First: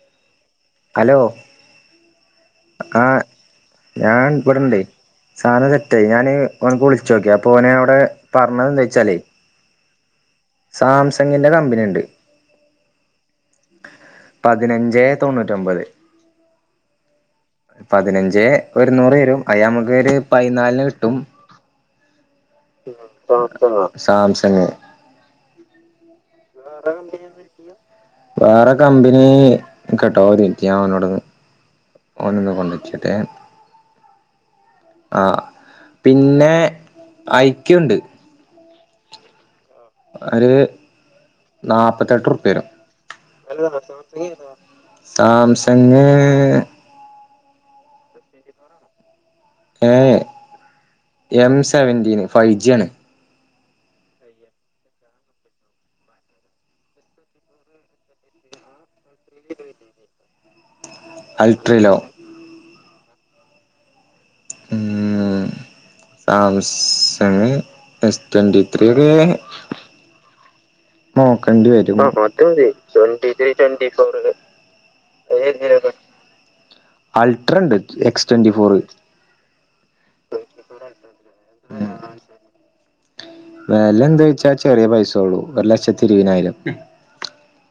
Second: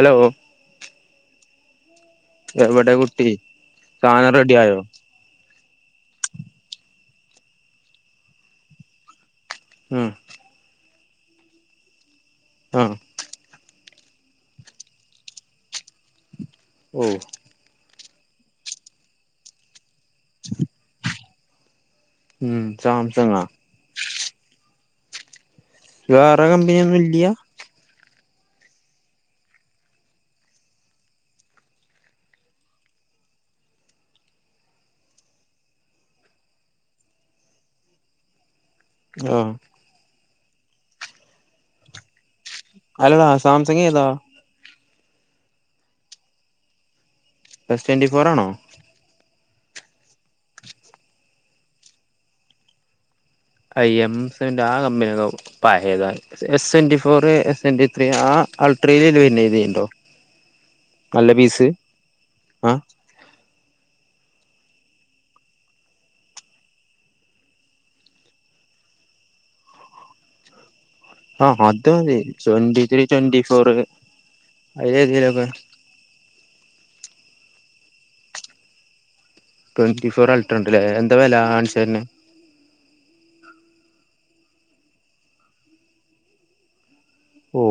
Hello hello എവിടെ ആ കുട്ടി സാധനം റെഡി ആയോ ത്തേ ഞാന് ഓന്ക്ക് വിളിച്ചോക്കി അപ്പൊ ഓന് അവിടെ പറഞ്ഞത് എന്താ വെച്ചാലേ ഉം സാംസങ്ങിന്റെ കമ്പനി ഇണ്ട് ആഹ് പതിനഞ്ചേ തൊണ്ണൂറ്റൊമ്പത് ഓ പതിനഞ്ച് ഒരു നൂറ് വരും അയായമ ര് പതിനാലിന് കിട്ടും ഉം സാംസങ്ങാ സാംസങ് വേറെ കമ്പനിയൊന്നും ഇല്ലയ വേറെ കമ്പനി കേട്ടോ ഒരു മിനുട്സ് ഞ അവനോടൊന്നു ഓനന്ന് ചോദിച്ചോട്ടെ ആ പിന്നെ ഐക്യുണ്ട് ആ ഒര് നാപത്തെട്ട് വരും അല്ലടാ സാംസങ് ഏതാ സാം ചങ്ങ ബസ് ട്വൻണ്ടി ഫോർ ആണോ ഏ എം സെവന്റീന് ഫൈവ് ജി ആണ് ഐ എംന്റെ ആ കമ്പന പത S twenty four A twenty three ആ ട്രലൽ പിന്നെ ഇതണ്ടോ നല്ല പീസ് അൾട്രലോ ആഏ സാംസമി എസ് ട്വൻറ്റി ത്രീ ആഹ് നോക്കണ്ട അത് വരും മതി twenty three twenty four twenty four അതിലേതേലൊക്കെ അൾട്രാ ഉണ്ട് എക്സ് ട്വൻറിഫോറ് ട്വന്റി ഫോർ അൾട്രണ്ട്ല്ലേ എന്താ വില ആൻസണിനു വെലന്താച്ചാ കുറച്ചേയുള്ളു ഒരു ലക്ഷത്തി ഇരുപതിനായിരം. ഓ.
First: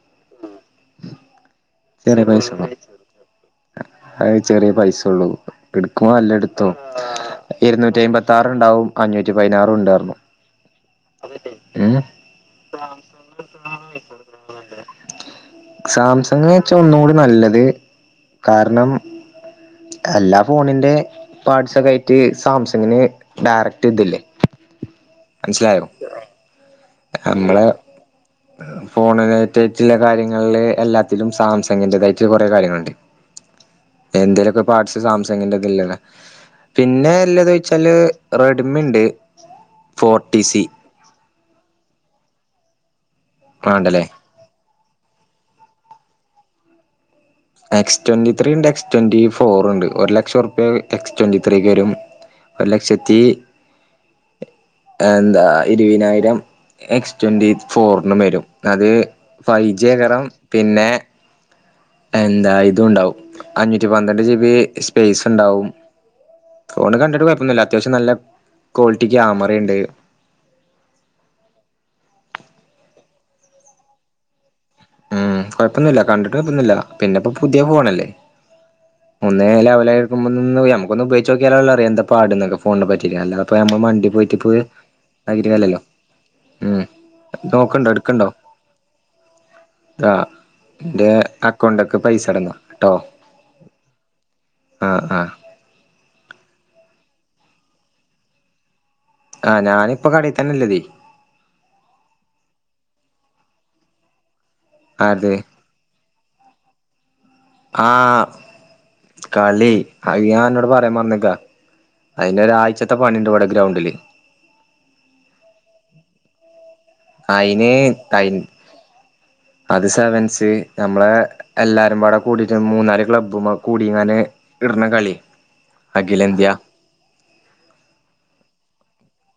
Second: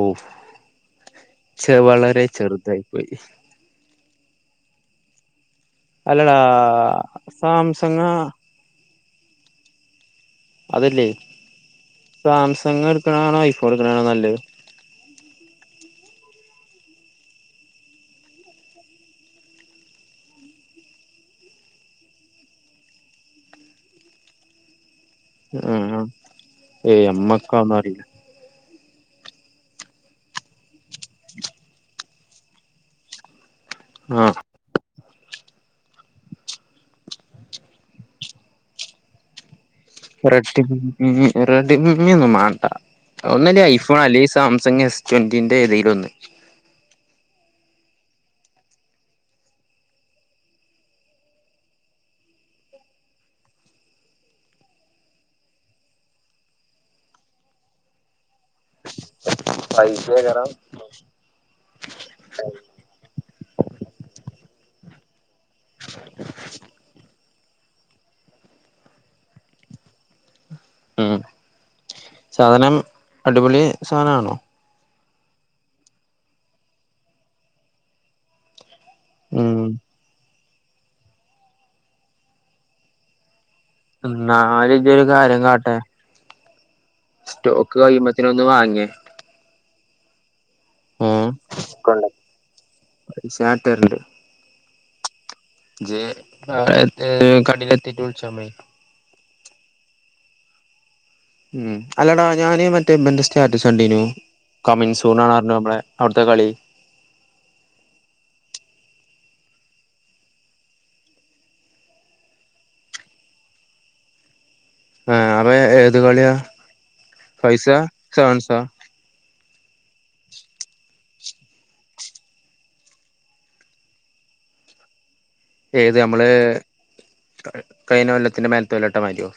ചെ വളരെ ചെറുതായി പോയി. ഐനു ചെറിയ പൈസ ഉള്ളൂ. ഇടുക്കുമ്പോ നല്ലാ അല്ലടാ ഇടുത്തോ. സാംസങ്ങാ അഞ്ഞുട്ടി പതിനാറുണ്ടായിരുന്നു. അതില്ലേ, സംസാങ് എടുക്കുന്നതാന്നോ ഐഫോൺ എടുക്കുന്നതാണോ നല്ലത്. സാംസങ് എന്ന് വെച്ചാ ഒന്നുകൂടി നല്ലത്. കാരണം എല്ലാ ഫോണിന്റെ പാർട്സ് ഒക്കെ ആയിട്ട് സാംസങ്ങിനെ ഡയറക്ട് ഇതില്ലേ ആ മനസ്സിലായോ ആ ഏയ് നമ്മക്ക് അതൊന്നും അറിയില്ല.. ഫോണിനകത്തു വെച്ചല്ലേ കാര്യങ്ങൾ ഞങ്ങളെ എല്ലാം ചില സാംസങ്ങിന്റെ തായി കുറെ കാര്യങ്ങൾ ഇണ്ടേ. ആ എന്തേലൊക്കെ പാർട്സ്.. സാംസങ്ങിന്റെ [unintelligible] പിന്നെ ല്ലത് വെച്ചാല് റെഡ്മി ഉണ്ട് ഫോർട്ടി സി റെഡിമി റെഡിമി മീൻ ഒന്നും മാണ്ട ഒന്നലി ഐഫോണ് വേണ്ടല്ലേ അല്ലെങ്കിൽ സാംസങ് എസ് ട്വന്റി ഏ രുന്ന് എക്സ് ട്വന്റി ത്രീ ഉണ്ട് എക്സ് ട്വന്റി ഫോറ് ഉണ്ട് ഒരു ലക്ഷം റുപിയ എക്സ് ട്വന്റി ത്രീ വരും ഒരു ലക്ഷത്തി എന്താ ഇരുപതിനായിരം എക്സ് ട്വന്റി ഫോറിനും വരും അത് ഫൈവ് ജി ആയ്കരം പിന്നെ എന്താ ഇതും ഉണ്ടാവും. അഞ്ഞൂറ്റി പന്ത്രണ്ട് ജിബി ഇസ് [inaudible] ഇണ്ടാകും. ഫോണിൽ കണ്ടിട്ട് വെർ ഒന്നുല്ല അത്യാവശ്യം നല്ല ക്വാളിറ്റി ക്യാമറണ്ട് മ് സാധനം അടിപൊളി സാധനണോ? മ് കൊഴപ്പൊന്നുല്ല കണ്ടിട്ട് കൊഴപ്പൊന്നുല്ല പിന്നെപ്പൊ പുതിയ ഫോണല്ലേ? ഒന്നേങ്ങനെ ഉം ലെവലായിക്കുമ്പോ മ് ന്ന് നമ്മക്കൊന്ന് ഉപയോഗിച്ചോക്യാലല്ലേ അറിയ എന്താപാട്ന്നെല്ലാം ഫോണിനെ പറ്റിട്ട് അല്ലാ ന്നാല് ഇജ്ജൊരു കാര്യം കാട്ടെ കാര്യല്ലല്ലോ ഉം സ്റ്റോക്ക് നോക്കണ്ടോ കയ്യുമ്പത്തിന് ഒന്ന് വാങ്യെ ആഹ് ന്റെ അക്കൗണ്ട്ക്ക് പൈസ ഇട്ന്നാ ട്ടോ. ഞാൻ ഇട്ടരണ്ട് ആ ആ അ കടിലെത്തിട്ട് വിളിച്ചമ്മേ ആഹ് ഞാനിപ്പോ കടയിത്തന്നെ ഇള്ളതേ. ഉം അല്ലടാ ഞാന് മറ്റേ ഇവന്റെ സ്റ്റാറ്റസ് കണ്ടീനു കമിൻ ആരത് സൂണാണറിഞ്ഞു നമ്മടെ അവിടുത്തെ കളി ആഹ് കളി അ ഞാൻ അന്നോട് പറയാൻ പറന്നേക്കാ അതിന്റെ ഒരാഴ്ചത്തെ പണിണ്ട് ഇവടെ ഗ്രൗണ്ടില് ആഹ് അവ ഏത് കളിയാ അയിന് ഫൈവ്സാ തൈ സെവൻസാ അത് സെവൻസ് നമ്മളെ എല്ലാരുമ്പാടെ കൂടീട്ട് മൂന്നാല് ക്ലബ്ബും കൂടി ഇങ്ങനെ ഇടണ കളി ഏത് നമ്മള് അഖിലേന്ത്യ ഏഹ് കഴിഞ്ഞ കൊല്ലത്തിന്റെ മേ തൊലട്ട മാരിയാവു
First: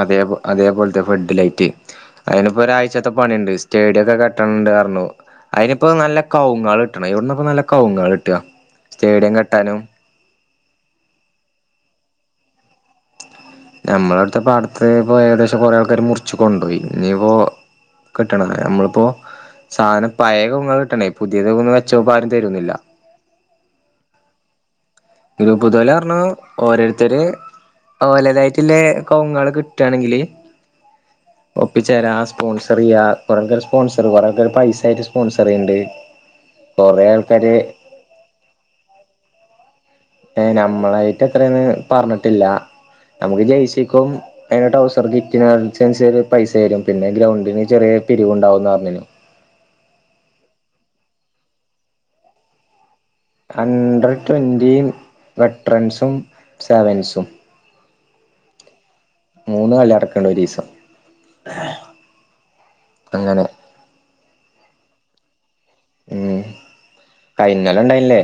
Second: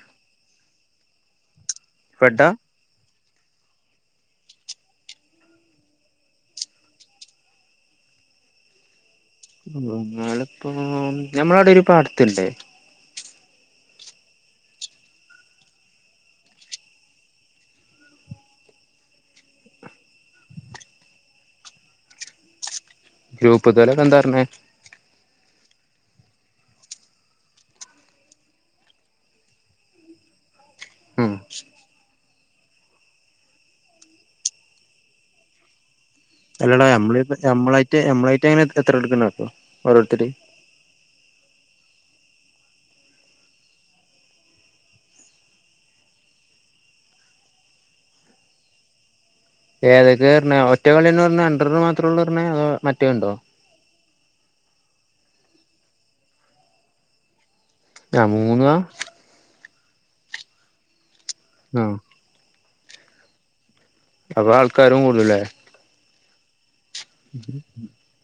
അതേ അതേപോൽത്തെ ഫെഡ് ലൈറ്റ് ഫെഡാ അതിനിപ്പോ ഒരാഴ്ചത്തെ പണി ഇണ്ട് സ്റ്റേഡിയം ഒക്കെ കെട്ടണ്ട്. [unintelligible] അതിനിപ്പോ നല്ല കവുങ്ങള് കിട്ടണ എവിടുന്നാ ഇപ്പോ നല്ല കവുങ്ങള് കിട്ടാ ഞങ്ങളിപ്പോ ഞമ്മളവിടെ ഒരു പാട ത്തിണ്ട്. നമ്മള അവിടുത്തെ പാടത്തെ ഇപ്പൊ ഏകദേശം കൊറെേ ആൾക്കാര് മുറിച്ചു കൊണ്ടോയി ഇനിയിപ്പോ കിട്ടണ നമ്മളിപ്പോ സാധനം പയ കവുങ്ങള് കിട്ടണ്ടേ പുതിയ കവുങ്ങ് വെച്ച പകരം ആരും തെരോന്നും ഇല്ല ഗ്രൂപ്പിൽത്തോലൊക്കെ എന്താ പറഞ്ഞേ പൊതുവിലെ പറഞ്ഞു ഓരോരുത്തര് ഓലതായിട്ടിള്ള കൊവുങ്ങള് കിട്ടാണെങ്കില് ഉം ഒപ്പിച്ചെരാ സ്പോൺസറീയ്യാ കൊറെ ആൾക്കാര് സ്പോൺസർമാരൊക്കെ പൈസ ആയിട്ട് സ്പോൺസറെയ്യിണ്ട്. അല്ലടാ ഞമ്മള് ഞമ്മളായിട്ട് ഞമ്മളായിട്ട് അങ്ങനെ എത്ര എടുക്കണേ അറിയോ ഏ നമ്മളായിട്ട് എത്രയാന്ന് പറഞ്ഞിട്ടില്ല നമുക്ക് ജെയ്‌സിക്കും [unintelligible] ടൗസർ [unintelligible] പൈസ തരും പിന്നെ ഗ്രൗണ്ടിന് ചെറിയ പിരിവുണ്ടാവുന്ന് പറഞ്ഞിനു. ഏതൊക്കെയാ പറഞ്ഞേ ഒറ്റ കളിന്ന് പറഞ്ഞേ അണ്ടർല് മാത്രുള്ളൂ പറഞ്ഞേ അതോ മറ്റ് അണ്ടർ ട്വൻറ്റീയും വെട്രൻസും സെവൻസും ഞാ മൂന്നാ മൂന്ന് കളി നടക്ക്ണ്ട് ഒരീസം ആഹ് അങ്ങനെ അപ്പൊ ആൾക്കാരും കൂടുല്ലേ ഉം കയിഞ്ഞൊല്ലം ഉണ്ടായില്ലേ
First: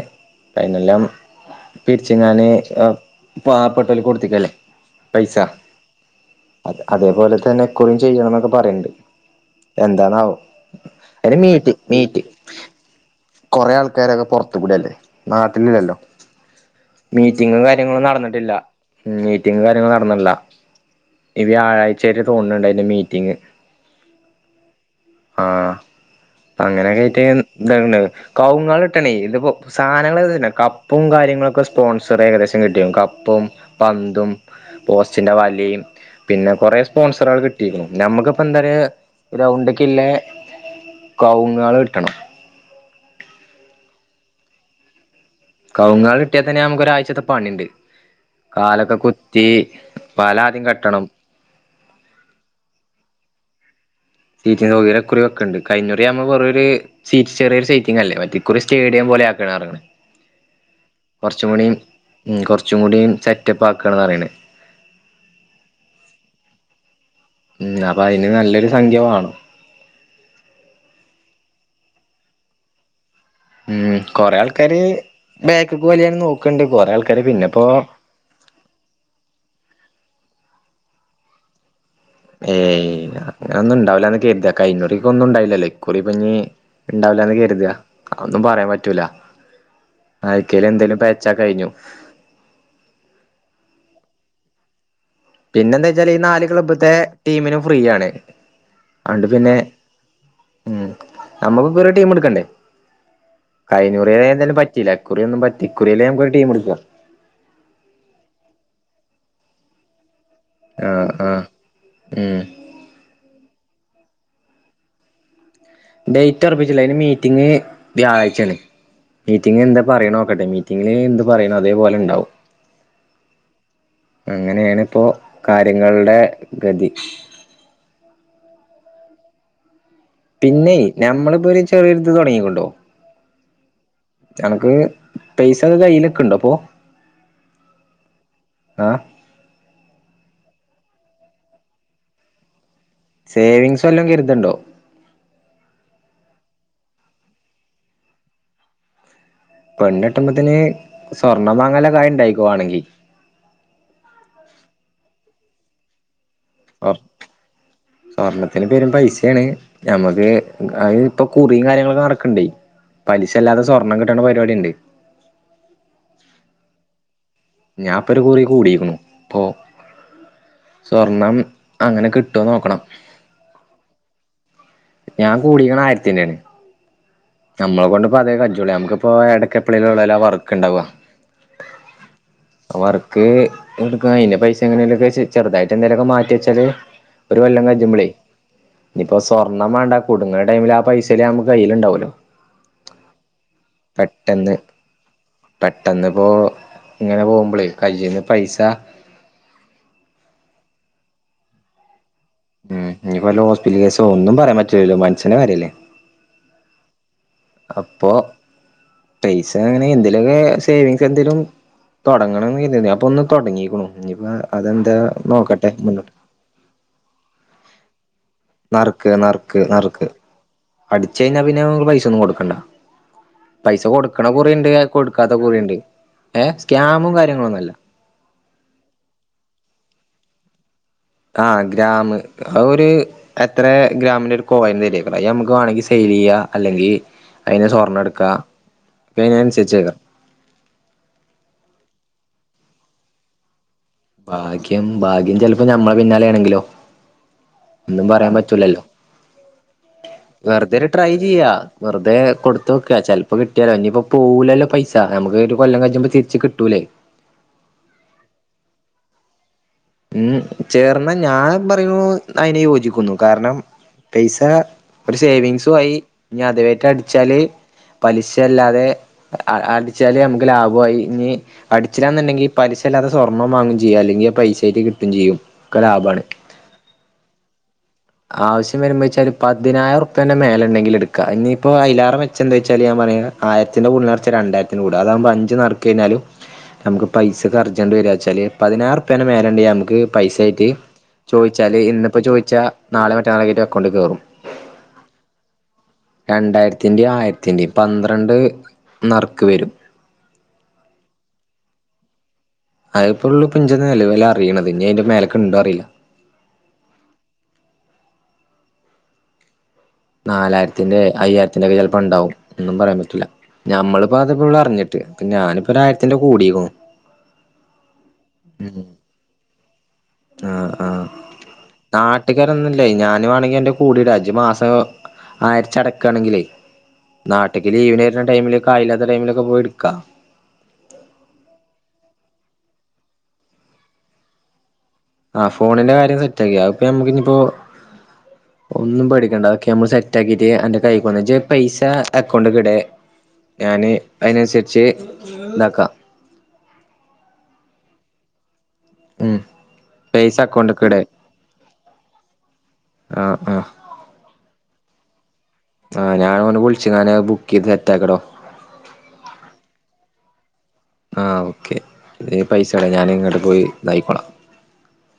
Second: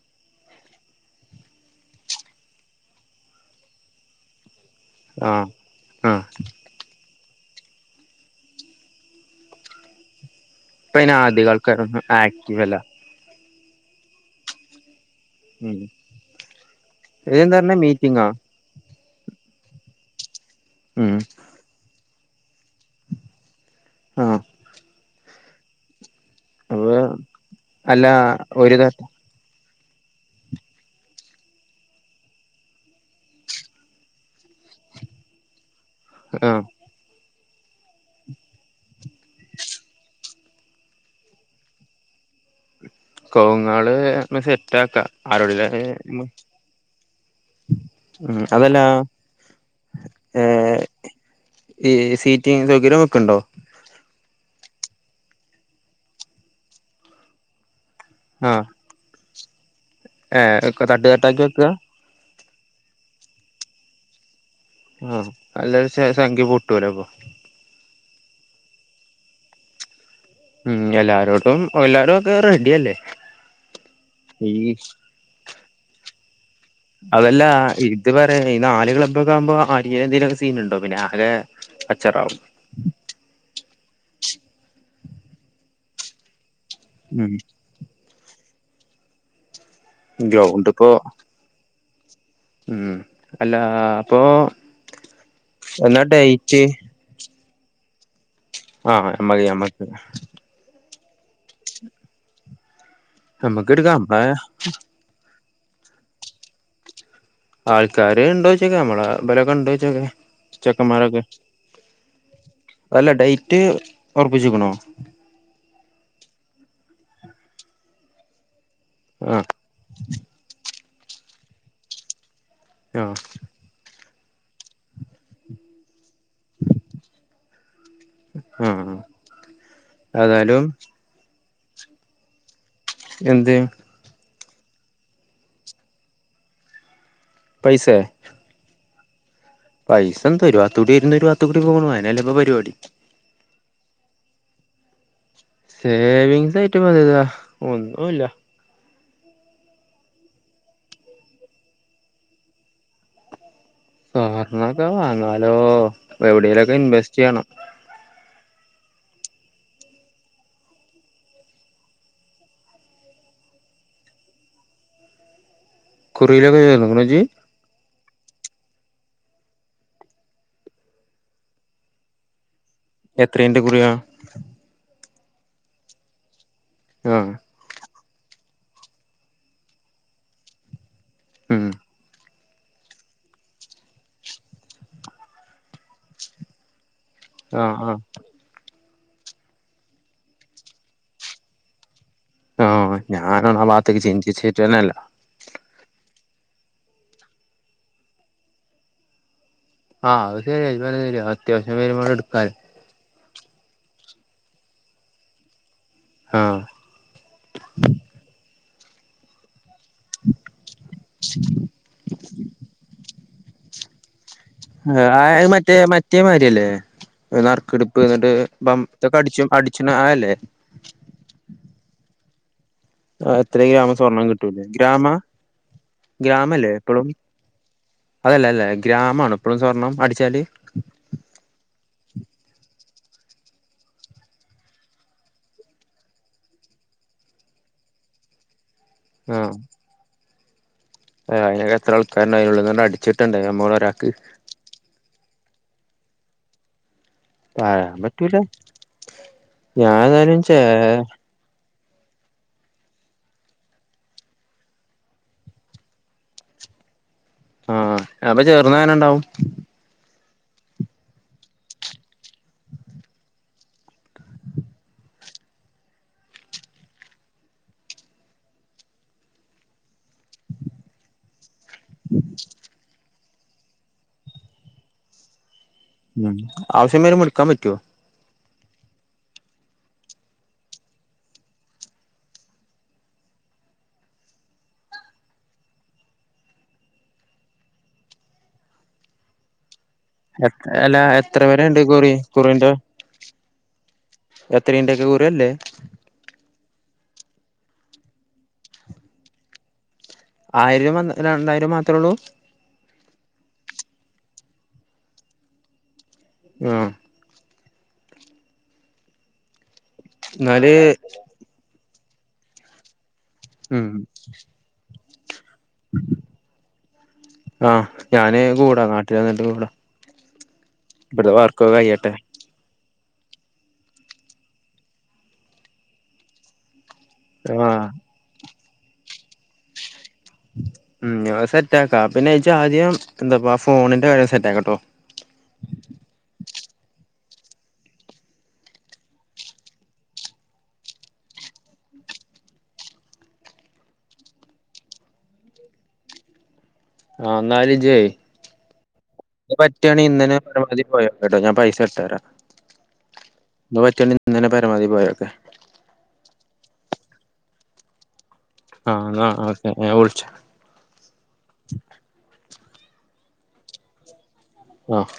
കയിഞ്ഞൊല്ലം പിരിച്ചുങ്ങാന് ഏഹ് പാവപ്പെട്ടോൽക്ക് കൊടുത്തിക്കല്ലേ പൈസ ആഹ് ആഹ് അ അതേപോലെ അതന്നെ ഇക്കുറിയും ചെയ്യണം എന്നൊക്കെ പറയിണ്ട് എന്താന്നാവോ? ഇപ്പ അയിന് അധിക ആൾക്കാരൊന്നും ആക് വല്ല കുറെേ ആൾക്കാരൊക്കെ പുറത്തു കൂടല്ലേ.. ഉം നാട്ടിലില്ലല്ലോ ഇതെന്താ മീറ്റിങ്ങും പറഞ്ഞെ കാര്യങ്ങളും മീറ്റിങ്ങോ നടന്നിട്ടില്ല മീറ്റിങ്ങും കാര്യങ്ങളും നടന്നില്ല ഉം ഇവി ആയി ചെറിയ തോന്നുന്നുണ്ട് അതിന്റെ മീറ്റിംഗ് ആ.. ആ അങ്ങനെ കയറ്റിയ എന്താ അല്ല കാവുങ്ങാ ഒരു ത ഇടണേ ഇതിപ്പോ സാധനങ്ങൾ ഇതുതന്നെ. കപ്പും കാര്യങ്ങളൊക്കെ സ്പോൺസർ ഏകദേശം കിട്ടിയും കപ്പും പന്തും പോസ്റ്റിൻന്റെറെ വളിയും പിന്നെ ആഹ് കുറെ സ്പോൺസറുകൾ കിട്ടി കിട്ടിയിരുന്നു നമ്മുക്കുക്കിപോ എന്തര് ഗ്രൗണ്ട് പിന്നെ കവുങ്ങകിട്ടണം കവുങ്ങക്കൾ സെറ്റ് ആക്കാം കവുങ്ങൾ കിട്ടിയാൽ തന്നെ നമുക്ക് ഒരാഴ്ചത്തെ പണിണ്ട് ഉം അതല്ല കാലൊക്കെ കുത്തി പല ആദ്യം ഏഹ് കെട്ടണം ഈ സീറ്റിങ് സൗകര്യം ഒക്കെണ്ടോ സീറ്റിങ് സാകാര്യം ഈ കുറി വെക്കും ഉണ്ട്. കഴിഞ്ഞാ കൂറി നമ്മൾ ചെറിയ ഒരു സീറ്റ് ചെറിയൊ സ ല്ലേ മറ്റേ സ്റ്റഡിയം പോലെ ഞാനാണ് ഏ തട്ടു തട്ടാക്കി വെക്കുക ഉം കുറച്ചും കൂടി സെറ്റപ്പ് ആക്കണന്ന് പറയണേ ആഹ നല്ലുംഒരു സംഖ്യ പൊട്ടുലോ അപ്പൊ ഉം അപ്പൊ അതിന് നല്ലൊരു സംഖ്യ ആണോ ഉം എല്ലാരോട്ടും എല്ലാരും ഒക്കെ റെഡി അല്ലേ ഉം കൊറെ ആൾക്കാര് ബാക്ക് ക്ക് വലിയാനും നോക്കണ്ട് കൊറെ ആൾക്കാര് അതല്ല പിന്നെപ്പോ ഇത് പറയാ സീൻ ഉണ്ടോ പിന്നെ ആകെ കച്ചറാവും ഏയ്.... അങ്ങനെന്നും ഉണ്ടാവല്ലാ കരുതാ കഴിഞ്ഞാക്കുറിക് ഒന്നും ഉണ്ടായിഇല്ലാലോ ഈ ക്കൂറി ഇനി ഉണ്ടാവില്ല ഉം എന്ന് കരുത്താ ആ ഒന്നും പറയാൻ പറ്റൂലാ ഗ്രൗണ്ട് ആയിക്കഴിഞ്ഞൽ ഇപ്പോ എന്തേലും പേച്ചാ കഴിഞ്ഞു ഉം അല്ലാ... അപ്പൊ പിന്നെ എന്താ എന്നാ വെച്ചാൽ ഈ നാല് ഡേറ്റ് ക്ലബ്ബത്തെ ടീമിന് ഫ്രീ ആാണ് ആ... അമ്മതി അമ്മക്ക് ഉം നമ്മുക്ക് കുറ ടീം എടുക്കാട്ടെ നമ്മക്ക് എടുക്കാം കഴിഞ്ഞാക്കുറി നമ്മളെ എന്താലും പറ്റില്ല ഈ ക്കുറി ഒന്നും പറ്റ ഇക്കുറിയല്ലേ നമുക്കൊരു ടീമെടുക്ക ആൾക്കാര് ഇണ്ടോച്ചോക്കെ നമ്മളെ ബലൊക്കെ ഇണ്ടോച്ചോക്കെ ആഹ് ചെക്കന്മാരൊക്കെ ആഹ് ഉം അല്ല ഡൈറ്റ് ഒർപ്പിച്ച്ക്ക്ണോ ഡേറ്റ് ഒറപ്പിച്ചില്ല അതിന് മീറ്റിംഗ് വ്യാഴാഴ്ചയാണ്. ആഹ് മീറ്റിംഗ് എന്താ പറയണോക്കട്ടെ മീറ്റി ഗില് എന്ത് പറയണു അതേപോലെ ഉണ്ടാവും. ആ അങ്ങനെയാണ് ഇപ്പോ കാര്യങ്ങളുടെ ഗതി ആഹ് ഏതായാലും പിന്നെ ഞമ്മളിപ്പോ ഒരു ചെറിയൊരിത് തൊടങ്ങീക്ക്ണ്ട്ട്ടൊ എന്ത് അനക്ക് പൈസ കയ്യിലെക്ക്ണ്ടോ ഇപ്പൊ പൈസെ ആ പൈസ എന്താ ഒരുവാത്ത് കൂടി വരുണ് ഒരുവാത്ത് കൂടി പോണു അനെല്ലെപ്പം പരിപാടി. സേവിങ്സ് വല്ലോം കരുത്ണ്ടോ സേവിങ്സ് ആയിട്ട് [unintelligible] ഒന്നുംല്ല പെണ്ണെട്ടുമ്പോത്തിന് സ്വർണ്ണം വാങ്ങാള്ള കായിണ്ടാക്കിക്കോ വാണെങ്കി സ്വർണ്ണൊക്കെ വാങ്ങ ഹലോ എവിടേലൊക്കെ ഇൻവെസ്റ്റ് ചെയ്യണം. ത്തിന് പെരും പൈസയാണ് നമ്മക്ക് അത് ഇപ്പൊ കുറിയും കാര്യങ്ങളൊക്കെ നടക്ക്ണ്ടേ പലിശ ഇല്ലാതെ സ്വർണം കിട്ടണ പരിപാടിണ്ട് കുറിയിലൊക്കെ ചേർന്ന്ക്കണോ ഇജ്ജ് ഞാൻ ഇപ്പം ഒരു കുറി കൂടീക്ക്ണു ഇപ്പൊ സ്വർണം അങ്ങനെ കിട്ടോന്ന് നോക്കണം. എത്രീന്റെ കുറിയാ? ഞാൻ കൂടിക്കണ ആയിരത്തിന്റെണ് ആഹ് നമ്മളെ കൊണ്ട് ഇപ്പം അതേ കജ്ജോള്ളു നമുക്കിപ്പോ എടക്കപ്പളേലും ഒള്ളോലോ ആ വർക്ക്ണ്ടാവ ആ വർക്ക് എടുക്ക അയ്ന്റെ പൈസ എങ്ങനേലൊക്കെ ചെറുതായിട്ട് എന്തെലൊക്കെ മാറ്റി വെച്ചാല് ഒരു കൊല്ലം ആഹ് ആഹ് കജ്ജുമ്പളെ ഇപ്പൊ സ്വ ണം വേണ്ട കുടുങ്ങണ ടൈമില് ആ പൈസേലും നമ്മക്ക് കയ്യിലുണ്ടാവോലോ ആ ഞാനാണ് ആ ഭാത്ത്ക്ക് ചിന്തിച്ചിട്ടെന്നെല്ല പോ ഇങ്ങനെ പോകുമ്പളെ കൈയ്യിന്ന് പൈസ ആ അതൊക്കെ [unintelligible] അത്യാവശ്യം വരുമ്പ എടു ഉം ഇനി വല്ല ഹോസ്പിറ്റൽ കേസൊ ഒന്നും പറയാൻ പറ്റൂലല്ലോ മനുഷ്യന്റെ കാര്യല്ലേ ആഹ്‌ [unintelligible] എനിക്കാണെങ്കി എന്തെലുവോക്കെ സേവിങ്സ് എന്തേലും തൊടങ്ങണോന്ന് എന്ന് കരുതി ഞാൻ അപ്പോ ഒ തൊട്ങ്ങിക്കുണു ഞ്ഞിപ്പം അ മറ്റേ മറ്റേ മാരിയല്ലേ നർ ബ്ൺ നർക്ക് നർക്ക് നർക്ക് അട്ച്ചേഞ്ഞാ പിന്നെ പൈസൊന്നും കൊട് അല്ല അ ത്രീയാവുമ്പൊ സ്വർണ്ണം കിട്ടും ഗ്രാമാ കൊടുക്കാത്ത കുറിണ്ട് ഏ ഗ്രാമല്ലേ പ്പളും സ്കാമും കാര്യങ്ങളൊന്നുല്ല അതല്ലല്ലേ ഗ്രാമാണോ പ്പളും സ്വർണ്ണം അടിച്ചാൽ ആ ഗ്രാം അതൊരു എത്രേ ഗ്രാമിന്റൊരു കോയിൻ തരോയ് അത് നമ്മക്ക് വാണങ്കി സേവയ്യാ അല്ലെങ്കി അയ്ന് സ്വർണ്ണം ട്ക്കാ ല്ലേൻ അൻസര്ച്ച് അയ്നൊക്കെ എത്രാൾക്കാര്ണ്ട് അയ്ന്റുള്ളന്നാണ്ട് അട്ച്ച് കിട്ടണ്ടേ അമ്മളൊര് ഭാഗ്യം ഭാഗ്യം ചെൽ നമ്മളെ പിന്നാലേണങ്കിലോ ഒന്നും പറയാൻ പറ്റൂലല്ലോ ഞാൻ ഏതായാലും ചേ വെർതൊരു ട്രൈ ചെയ്യാ വെർതേ കൊടത്തോക്കാ ചെൽപ്പം കിട്ട്യാലോ ഞ്ഞിപ്പം പോവൂലല്ലോ പൈസ ഞമ്മക്ക് ഒരു കൊല്ലം തിരിച്ച് കിട്ടൂലേ ആ അപ്പ ചേർന്നാങ്ങനണ്ടാവും മ് ചേർന്ന ഞാൻ പറയണു അയിന് യോജിക്കുന്നു. കാരണം പൈസ ഒരു സേവിങ്സു ആയി ഇനി അതവേറ്റ അടിച്ചാല് പലിശല്ലാതെ അ അ അടിച്ചാല് നമുക്ക് ലാബോയി, ഇനി അടിച്ചിലാന്നുണ്ടെങ്കിൽ പലിശ അല്ലാതെ സ്വർണ്ണം വാങ്ങും ചെയ്യാം അല്ലെങ്കിൽ ആ പൈസ [unintelligible] കിട്ടും ചെയ്യും. മ് ആവശ്യം വരുമ്പോ ഇട്ക്കാൻ പറ്റോ? ആവശ്യം വരുമ്പോ വെച്ചാല് പതിനായിരറുപ്യന്റെ മേലണ്ടെങ്കിലിടുക്ക. ഇനിപ്പോ അയിലേറെ മെച്ചം എന്തായ്ച്ചാല് ഞാൻ പറയാ ആയിരത്തിന്റെ ഉള്ളിലടച്ച രണ്ടായിരത്തിനൂട അതാകുമ്പ അഞ്ച് നറുകഴിഞ്ഞാലും നമുക്ക് പൈസക്ക് അർജന്റെ വരാച്ചാല് പതിനായിരറുപ്യന്റെ മേലെ ണ്ടിയാമുക്കെ ക്ക് പൈസായിട്ട് അല്ല എത്ര വരെ ചോയിച്ചാല് ഉണ്ട് കുറി ഇന്നിപ്പോ ചോയിച്ചാ നാളെ [inaudible] ആയിരം അക്കൗണ്ടിൽ കേറും എത്തരീന്റെക്കെ [unintelligible] തിന്റെ ആയിരത്തിന്റെ പന്ത്രണ്ട് നറുക്ക് വരും. ആയിരം രണ്ടായിരം മാത്രള്ളൂ? അയിപ്പോഴള്ളൂ പ്പൊ ഞ്ചേ നിലവില് അറീണത്. ഇനി അതിന്റെ മേലക്ക് ണ്ടോ അറീല. ആഹ് എന്നാല് നാലായിരത്തിന്റെ അയ്യായിരത്തിന്റെക്കെ ചെല പ്പോ ണ്ടാവും ഒന്നും പറയാൻ പറ്റില്ല. ഉം ഞമ്മളിപ്പോ അതിപ്പോവടെ അറിഞ്ഞിട്ട്. ഇപ്പൊ ഞാനിപ്പോ ഒരായിരത്തിന്റെ കൂടിക്കുണു ആഹ് ഞാന് ഉം കൂടാ നാട്ടി വന്നിട്ട് കൂടാ ആഹ് ഇവടത്തെ വർകൊക്കെ കയിയട്ടെ ട്ടെയ് ഞാന് വേണെങ്കി എന്റെ കൂടിടാ അജ്മാസം ആയിരച്ചടക്കാണെങ്കിലേ നാട്ടിക്ക്‌ ആഹ് ലീവ്ന് വര്ണ ടൈമില് കായിലാത്ത ടൈമിലൊക്കെ പോയി ഇടുക്കാ ഉം അത് സെറ്റാക്കാ പിന്നെ ഇജാദ്യം എന്താപ്പ ആ ഫോണിന്റെ കാര്യം സെറ്റാക്ക് ട്ടോ ആ ഫോണിന്റെ കാര്യം സെറ്റാക്കി അയിപ്പ ഞമ്മക്ക് ഇനിപ്പോ ഒന്നും പേടിക്കണ്ട അതൊക്കെ ഞമ്മള് സെറ്റാക്കിട്ട് അന്റെ കൈകൊണ്ടെച് ഇജ്പൈസ അക്കൗണ്ട്ക്ക്‌ട് ഞാന് അതിനനുസരിച്ച് ഇതാക്കാം ആഹ് ന്നാലിജേ ഉം ഇക്ക്‌ പറ്റെണി ഇന്നെനെ പൈസ പരമാവധി അക്കൗണ്ട്ക്ക് ഇടെ പോയൊകെട്ടോ ഞാൻ പൈസ ഇട്ടരാ ആഹ് ആഹ് ഇപ്പ പറ്റെണങ്കി ഇന്നനെപരമാവധി പോയോക്കെ ആഹ് ഞാനോനെ വിളിച്ച് ഞാന് ബുക്കെയ്ത് സെറ്റക്കടോ ആഹ് ആ ഓക്കെ ഞാൻ വിളിച്ച പൈസടാം ഞാനിങ്ങട്ട് പോയി തായ്കൊളാം ആഹ്